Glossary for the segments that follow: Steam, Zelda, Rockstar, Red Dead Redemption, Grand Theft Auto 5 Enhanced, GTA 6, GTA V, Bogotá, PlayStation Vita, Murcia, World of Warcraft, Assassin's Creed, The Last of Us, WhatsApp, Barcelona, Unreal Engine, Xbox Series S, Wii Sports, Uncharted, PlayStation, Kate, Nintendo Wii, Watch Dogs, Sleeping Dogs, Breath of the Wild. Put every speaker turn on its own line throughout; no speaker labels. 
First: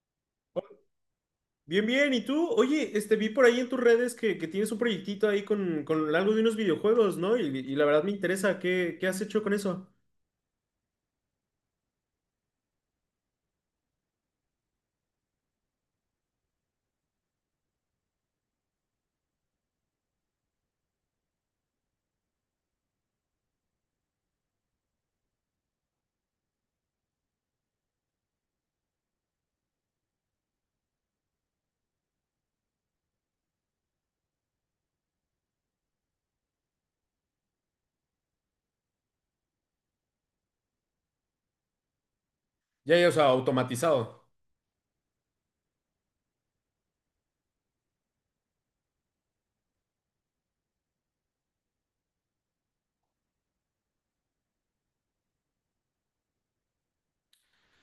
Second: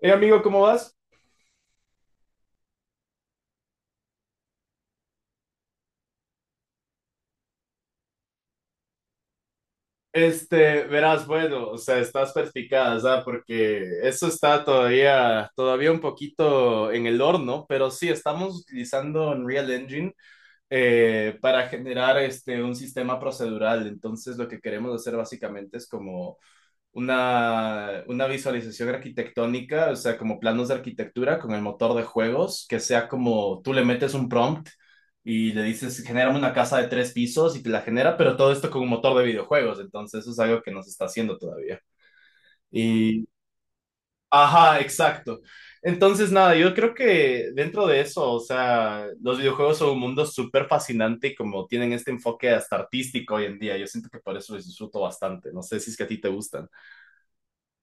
Hey amigo, ¿cómo vas?
Bien, bien. ¿Y tú? Oye, vi por ahí en tus redes que tienes un proyectito ahí con algo de unos videojuegos, ¿no? Y la verdad me interesa, ¿qué has hecho con eso?
Verás, bueno, o sea, estás perspicaz, ¿ah? Porque eso está todavía un poquito en el horno, pero sí, estamos utilizando Unreal Engine para generar un sistema procedural. Entonces, lo que queremos hacer básicamente es como una visualización arquitectónica, o sea, como planos de arquitectura con el motor de juegos, que sea como tú le metes un prompt y le dices, genérame una casa de tres pisos y te la genera, pero todo esto con un motor de videojuegos, entonces eso es algo que no se está haciendo todavía.
Ya, ya, o sea,
Y,
automatizado.
ajá, exacto. Entonces, nada, yo creo que dentro de eso, o sea, los videojuegos son un mundo súper fascinante y como tienen este enfoque hasta artístico hoy en día, yo siento que por eso los disfruto bastante. No sé si es que a ti te gustan.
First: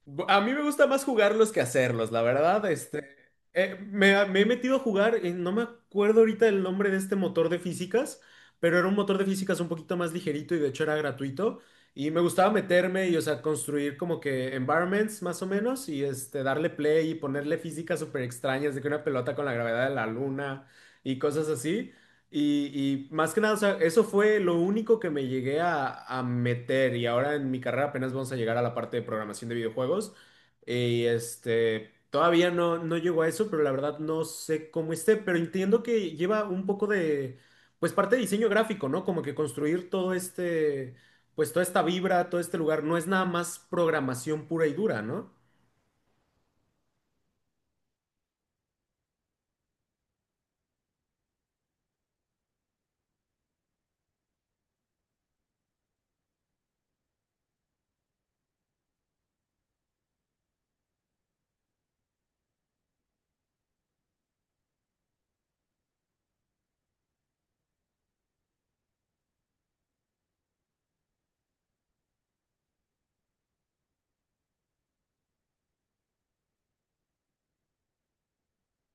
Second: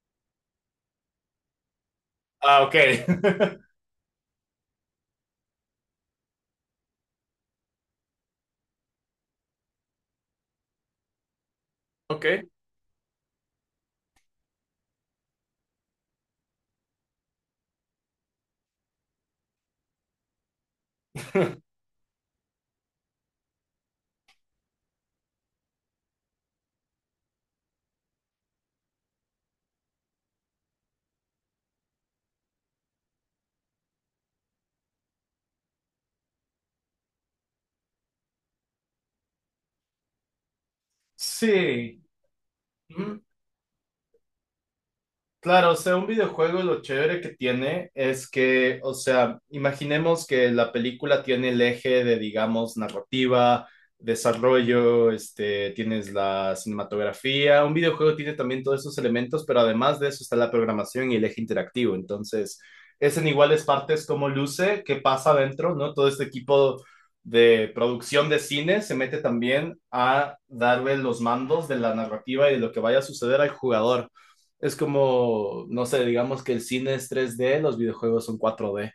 A mí me gusta más jugarlos que hacerlos, la
Ah,
verdad.
ok.
Me he metido a jugar, no me acuerdo ahorita el nombre de este motor de físicas, pero era un motor de físicas un poquito más ligerito y de hecho era gratuito. Y me
Ok.
gustaba meterme y, o sea, construir como que environments más o menos y este, darle play y ponerle físicas súper extrañas de que una pelota con la gravedad de la luna y cosas así. Y más que nada, o sea, eso fue lo único que me llegué a meter y ahora en mi carrera apenas vamos a llegar a la parte de programación de videojuegos. Y este, todavía no, no llego a eso, pero la verdad no sé cómo esté, pero entiendo que lleva un poco de, pues parte de diseño gráfico, ¿no? Como que construir todo este, pues toda esta
Sí.
vibra, todo este lugar, no es
Ujú.
nada más programación pura y dura, ¿no?
Claro, o sea, un videojuego lo chévere que tiene es que, o sea, imaginemos que la película tiene el eje de, digamos, narrativa, desarrollo, tienes la cinematografía. Un videojuego tiene también todos esos elementos, pero además de eso está la programación y el eje interactivo. Entonces, es en iguales partes cómo luce, qué pasa adentro, ¿no? Todo este equipo de producción de cine se mete también a darle los mandos de la narrativa y de lo que vaya a suceder al jugador. Es como, no sé, digamos que el cine es 3D, los videojuegos son 4D.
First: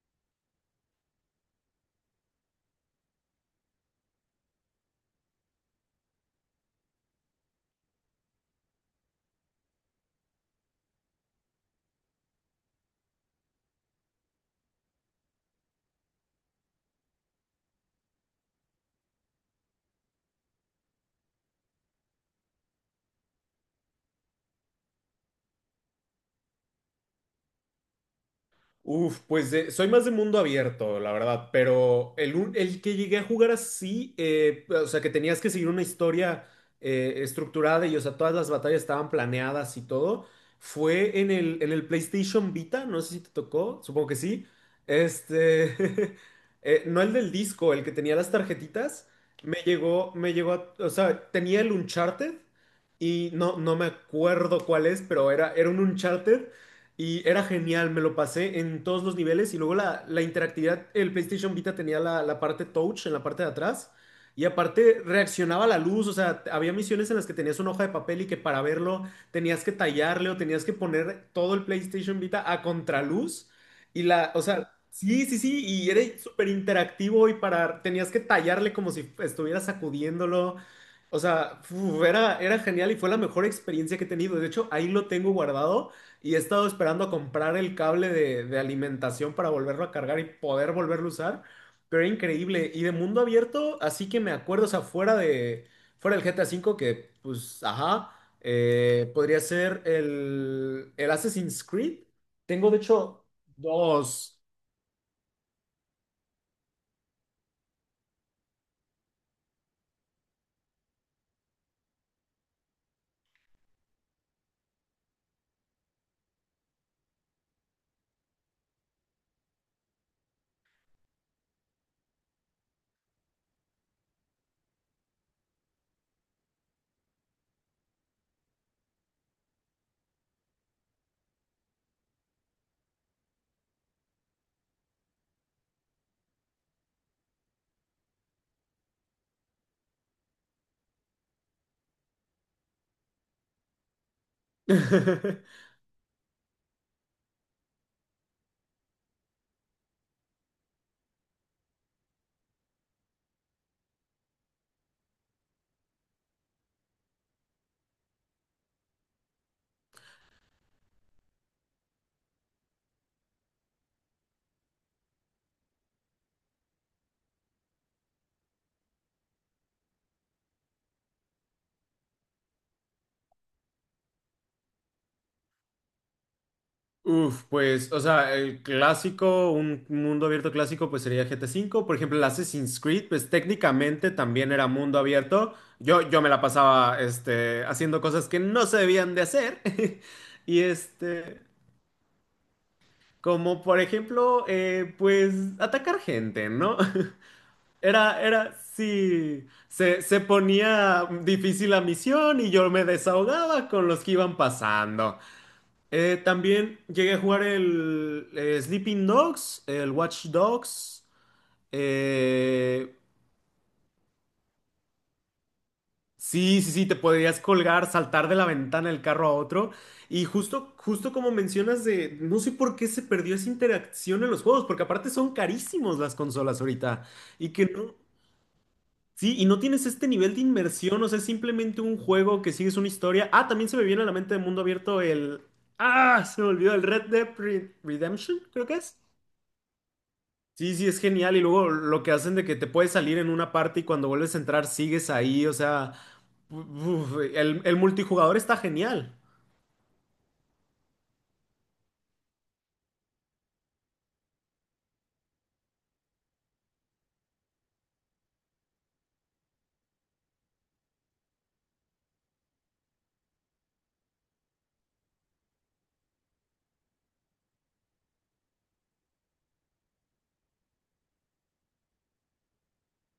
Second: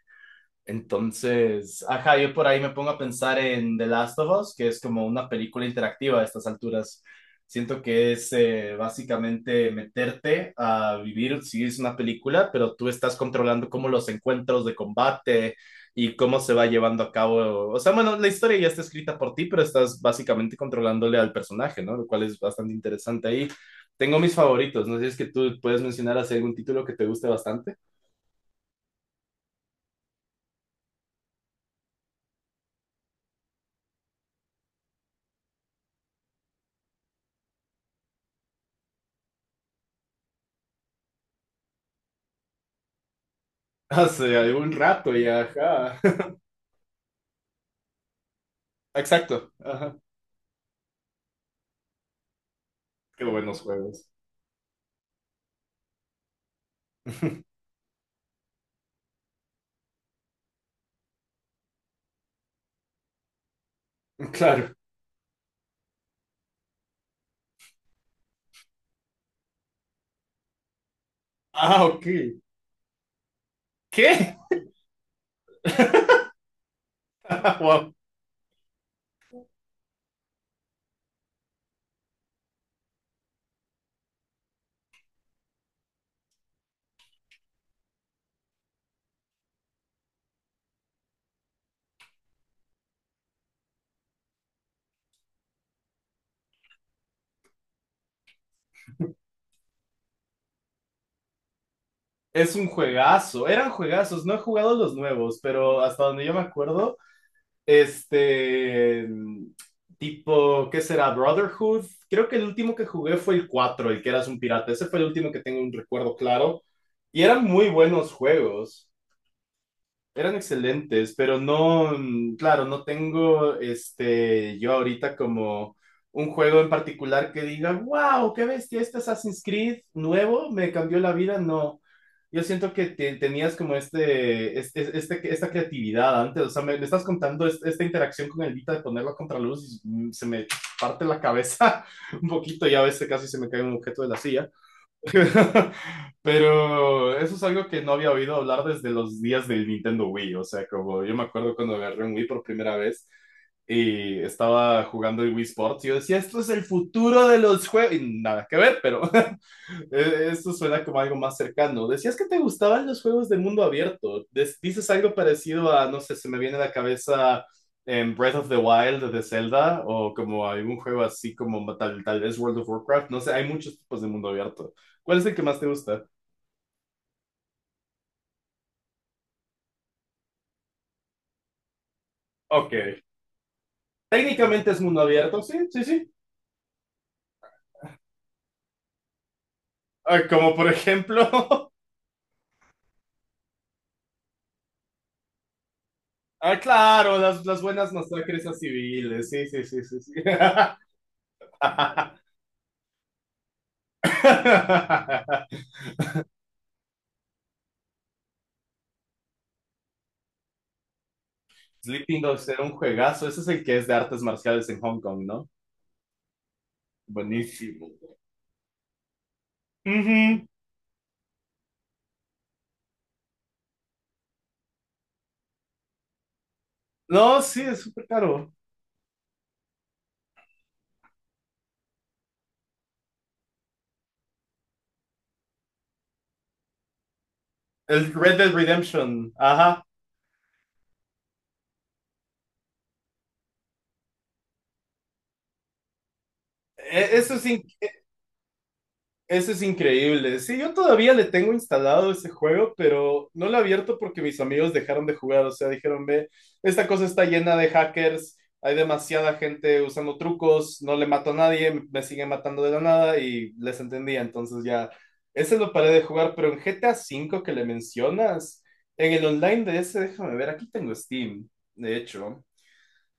Entonces, ajá, yo por ahí me pongo a pensar en The Last of Us, que es como una película interactiva a estas alturas. Siento que es básicamente meterte a vivir, sí es una película, pero tú estás controlando cómo los encuentros de combate y cómo se va llevando a cabo. O sea, bueno, la historia ya está escrita por ti, pero estás básicamente controlándole al personaje, ¿no? Lo cual es bastante interesante ahí. Tengo mis favoritos, no sé si es que tú puedes mencionar así algún título que te guste bastante.
Uf, pues soy más de mundo abierto, la verdad, pero el que llegué a jugar así, o sea, que tenías que seguir una historia estructurada y, o sea, todas las batallas estaban planeadas y todo, fue en en el PlayStation Vita, no sé si te tocó, supongo que
Hace
sí,
algún rato ya, ajá.
este, no el del disco, el que tenía las tarjetitas,
Exacto, ajá.
o sea, tenía el Uncharted.
Qué
Y no,
buenos
no me
juegos.
acuerdo cuál es, pero era un Uncharted y era genial, me lo pasé en todos los niveles. Y luego la interactividad, el PlayStation Vita tenía la parte touch en la parte de atrás. Y
Claro.
aparte reaccionaba a la luz, o sea, había misiones en las que tenías una hoja de papel y que para verlo tenías que tallarle o tenías que poner todo el
Ah, ok.
PlayStation Vita a contraluz. Y la,
¿Qué?
o sea, sí, sí, sí, y era súper interactivo y para,
Wow.
tenías que tallarle como si estuvieras sacudiéndolo. O sea, uf, era genial y fue la mejor experiencia que he tenido. De hecho, ahí lo tengo guardado y he estado esperando comprar el cable de alimentación para volverlo a cargar y poder volverlo a usar. Pero era increíble. Y de mundo abierto, así que me acuerdo, o sea, fuera del GTA V, que pues, ajá, podría ser el Assassin's Creed.
Es un
Tengo de hecho
juegazo, eran juegazos, no
dos.
he jugado los nuevos, pero hasta donde yo me acuerdo, este, tipo, ¿qué será? Brotherhood. Creo que el último que jugué fue el 4, el que eras un pirata. Ese fue el último que tengo un recuerdo claro. Y eran muy buenos juegos. Eran excelentes, pero no, claro, no tengo yo ahorita como un juego en particular que diga, wow, qué bestia, este Assassin's Creed nuevo me cambió la vida. No, yo siento que tenías como esta creatividad antes, o sea, me estás contando esta interacción con el Vita de ponerlo a contraluz y se me parte la cabeza un poquito y a veces casi se me cae un objeto de la silla. Pero eso es algo que no había oído hablar desde los días del Nintendo Wii. O sea, como yo me acuerdo cuando agarré un Wii por primera vez y estaba jugando el Wii Sports, y yo decía, esto es el futuro de los juegos. Y nada que ver, pero esto suena como algo más cercano. Decías que te gustaban los juegos de mundo abierto. Dices algo parecido a, no sé, se me viene a la cabeza en Breath of the Wild de Zelda o como algún juego así como tal vez World of Warcraft. No sé, hay muchos tipos de mundo abierto. ¿Cuál es el que más te gusta?
Uf, pues, o sea, el clásico, un mundo abierto clásico, pues sería GTA V. Por ejemplo, el Assassin's
Ok.
Creed, pues técnicamente también era
Técnicamente es
mundo
mundo abierto,
abierto.
sí, sí, sí.
Yo me la pasaba, este, haciendo cosas que no se debían de hacer.
Ah, como
Y
por
este,
ejemplo.
como por ejemplo, pues, atacar gente,
Ah,
¿no?
claro, las buenas masacres a civiles,
Sí,
sí, sí, sí, sí, sí.
se ponía difícil la misión y yo me desahogaba con los que iban pasando. También llegué a jugar el Sleeping Dogs, el Watch Dogs.
Sleeping Dogs era un
eh,
juegazo, ese es el que es de artes marciales en Hong Kong, ¿no?
sí, sí, sí, te podrías
Buenísimo.
colgar, saltar de la ventana del carro a otro. Y
Ujú.
justo como mencionas de, no sé por qué se perdió esa interacción en los juegos, porque aparte son carísimos las consolas ahorita.
No,
Y
sí,
que
es
no,
súper caro.
sí, y no tienes este nivel de inmersión, o sea, es simplemente un juego que sigues una historia. Ah, también se me viene a la mente de mundo abierto el... Ah, se me olvidó el
El Red
Redemption,
Dead
creo que es.
Redemption, ajá.
Sí, sí, es genial. Y luego lo que hacen de que te puedes salir en una parte y cuando vuelves a entrar sigues ahí. O sea,
E-
uf,
eso sí.
el multijugador está genial.
Eso es increíble. Sí, yo todavía le tengo instalado ese juego, pero no lo he abierto porque mis amigos dejaron de jugar. O sea, dijeron, ve, esta cosa está llena de hackers, hay demasiada gente usando trucos, no le mato a nadie, me siguen matando de la nada y les entendía. Entonces ya, ese lo paré de jugar, pero en GTA V que le mencionas, en el online de ese, déjame ver, aquí tengo Steam, de hecho.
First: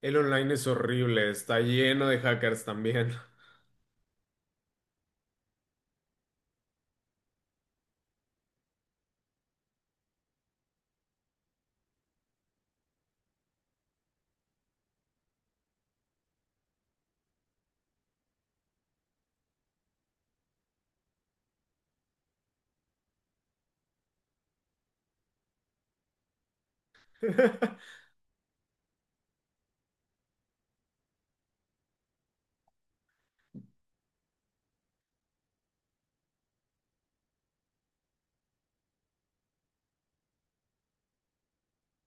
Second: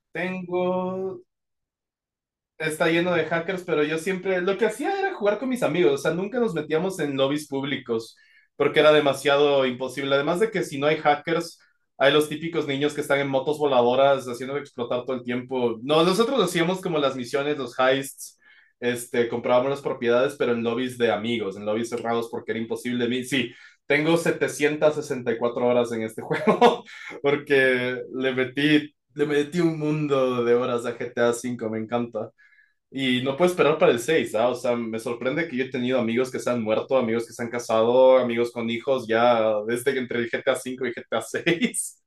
El online es
Tengo
horrible, está lleno de hackers
Está lleno
también.
de hackers, pero yo siempre lo que hacía era jugar con mis amigos, o sea, nunca nos metíamos en lobbies públicos porque era demasiado imposible. Además de que si no hay hackers, hay los típicos niños que están en motos voladoras haciendo explotar todo el tiempo. No, nosotros hacíamos como las misiones, los heists, comprábamos las propiedades, pero en lobbies de amigos, en lobbies cerrados porque era imposible. Sí, tengo 764 horas en este juego porque le metí un mundo de horas a GTA 5. Me encanta. Y no puedo esperar para el 6, ¿ah? O sea, me sorprende que yo he tenido amigos que se han muerto, amigos que se han casado, amigos con hijos ya desde que entre el GTA 5 y GTA 6.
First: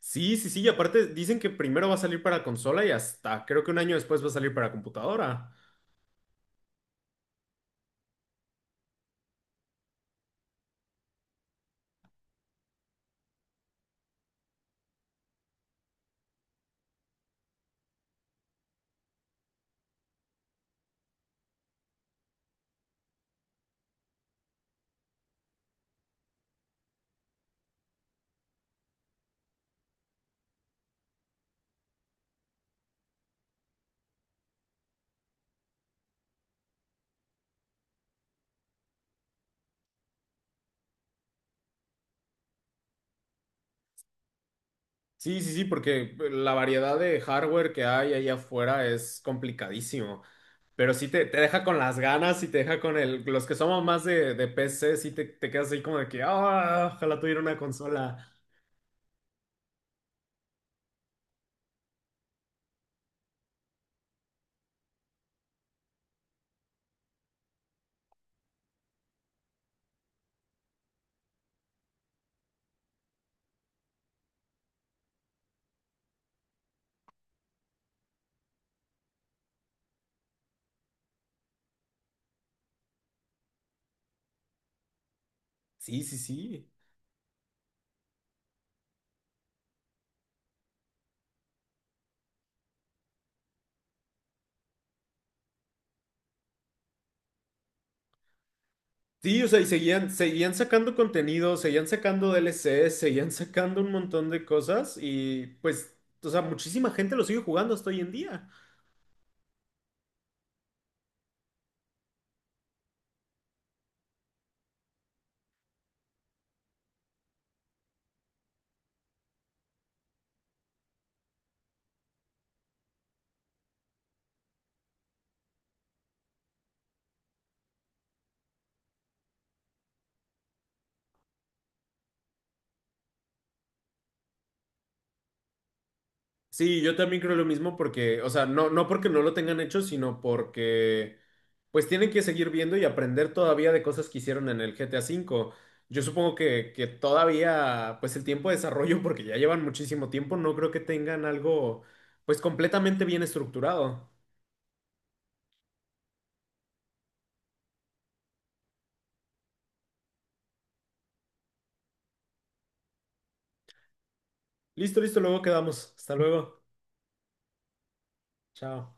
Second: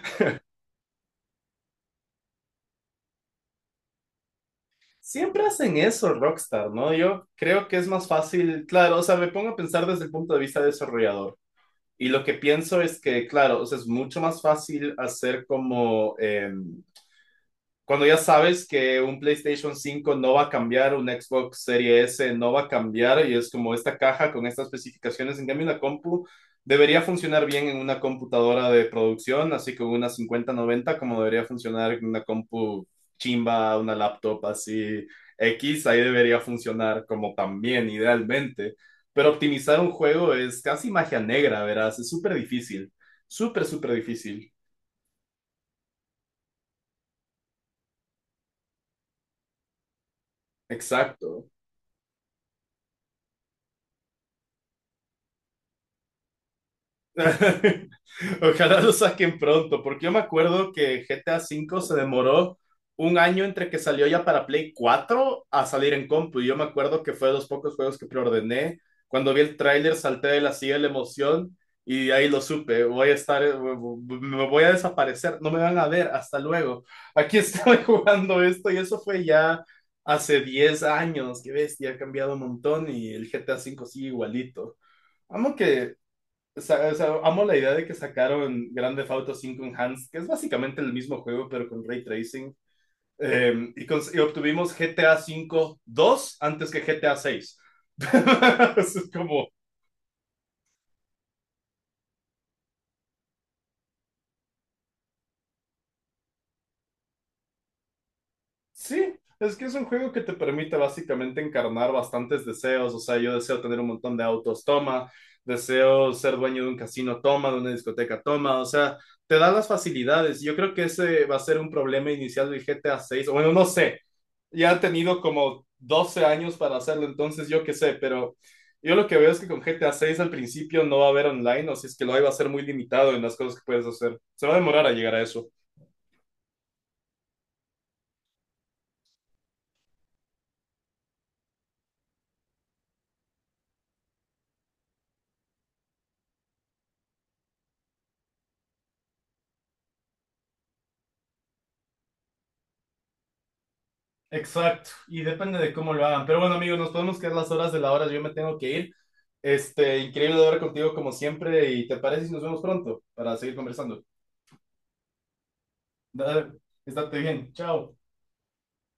Sí, sí, sí. Y aparte dicen que primero va a salir para consola y hasta creo que un año después va a salir para
Siempre
computadora.
hacen eso, Rockstar, ¿no? Yo creo que es más fácil, claro, o sea, me pongo a pensar desde el punto de vista desarrollador. Y lo que pienso es que, claro, o sea, es mucho más fácil hacer como, cuando ya sabes que un PlayStation 5 no va a cambiar, un Xbox Series S no va a cambiar, y es como esta caja con estas especificaciones, en cambio una compu debería funcionar bien en una computadora de producción, así como una 5090 como debería funcionar en una compu chimba, una laptop así X, ahí debería funcionar como también idealmente. Pero optimizar un juego es casi magia negra, verás, es súper difícil, súper, súper difícil.
Sí, sí, sí, porque la variedad de hardware que hay allá afuera es complicadísimo. Pero sí te
Exacto.
deja con las ganas y te deja con el. Los que somos más de PC, sí te quedas ahí como de que, ah, ojalá tuviera una consola.
Ojalá lo saquen pronto, porque yo me acuerdo que GTA V se demoró un año entre que salió ya para Play 4 a salir en compu. Y yo me acuerdo que fue de los pocos juegos que preordené. Cuando vi el tráiler salté de la silla de la emoción y ahí lo supe. Voy a estar, me voy a desaparecer, no me van a ver, hasta luego. Aquí estoy jugando esto y eso fue ya hace 10 años. Qué bestia, ha cambiado un montón y el GTA V sigue igualito. Amo que
Sí, sí,
o o
sí.
sea, amo la idea de que sacaron Grand Theft Auto 5 Enhanced, que es básicamente el mismo juego, pero con ray tracing. Y obtuvimos GTA 5 2 antes que GTA 6. Es
Sí,
como,
o sea, y seguían sacando contenido, seguían sacando DLCs, seguían sacando un montón de cosas y pues, o sea, muchísima gente lo sigue jugando hasta hoy en día.
sí, es que es un juego que te permite básicamente encarnar bastantes deseos. O sea, yo deseo tener un montón de autos, toma. Deseo ser dueño de un casino, toma, de una discoteca, toma. O sea, te da las facilidades. Yo creo que ese va a ser un problema inicial del GTA 6. Bueno, no sé. Ya ha tenido como 12 años para hacerlo, entonces yo qué sé, pero yo lo que veo es que con GTA 6 al principio no va a haber online, o si es que lo hay, va a ser muy limitado en las cosas que puedes hacer. Se va a demorar a llegar a eso.
Sí, yo también creo lo mismo porque, o sea, no porque no lo tengan hecho, sino porque pues tienen que seguir viendo y aprender todavía de cosas que hicieron en el GTA V. Yo supongo que todavía, pues el tiempo de desarrollo, porque ya llevan muchísimo tiempo, no creo que tengan algo pues completamente bien estructurado.
Exacto, y depende de cómo lo hagan. Pero bueno, amigos, nos podemos quedar las horas de la hora. Yo me tengo que ir. Increíble hablar contigo como siempre. ¿Y te parece si nos vemos pronto para seguir conversando?
Listo, listo, luego quedamos. Hasta
Dale,
luego.
estate bien. Chao.
Chao.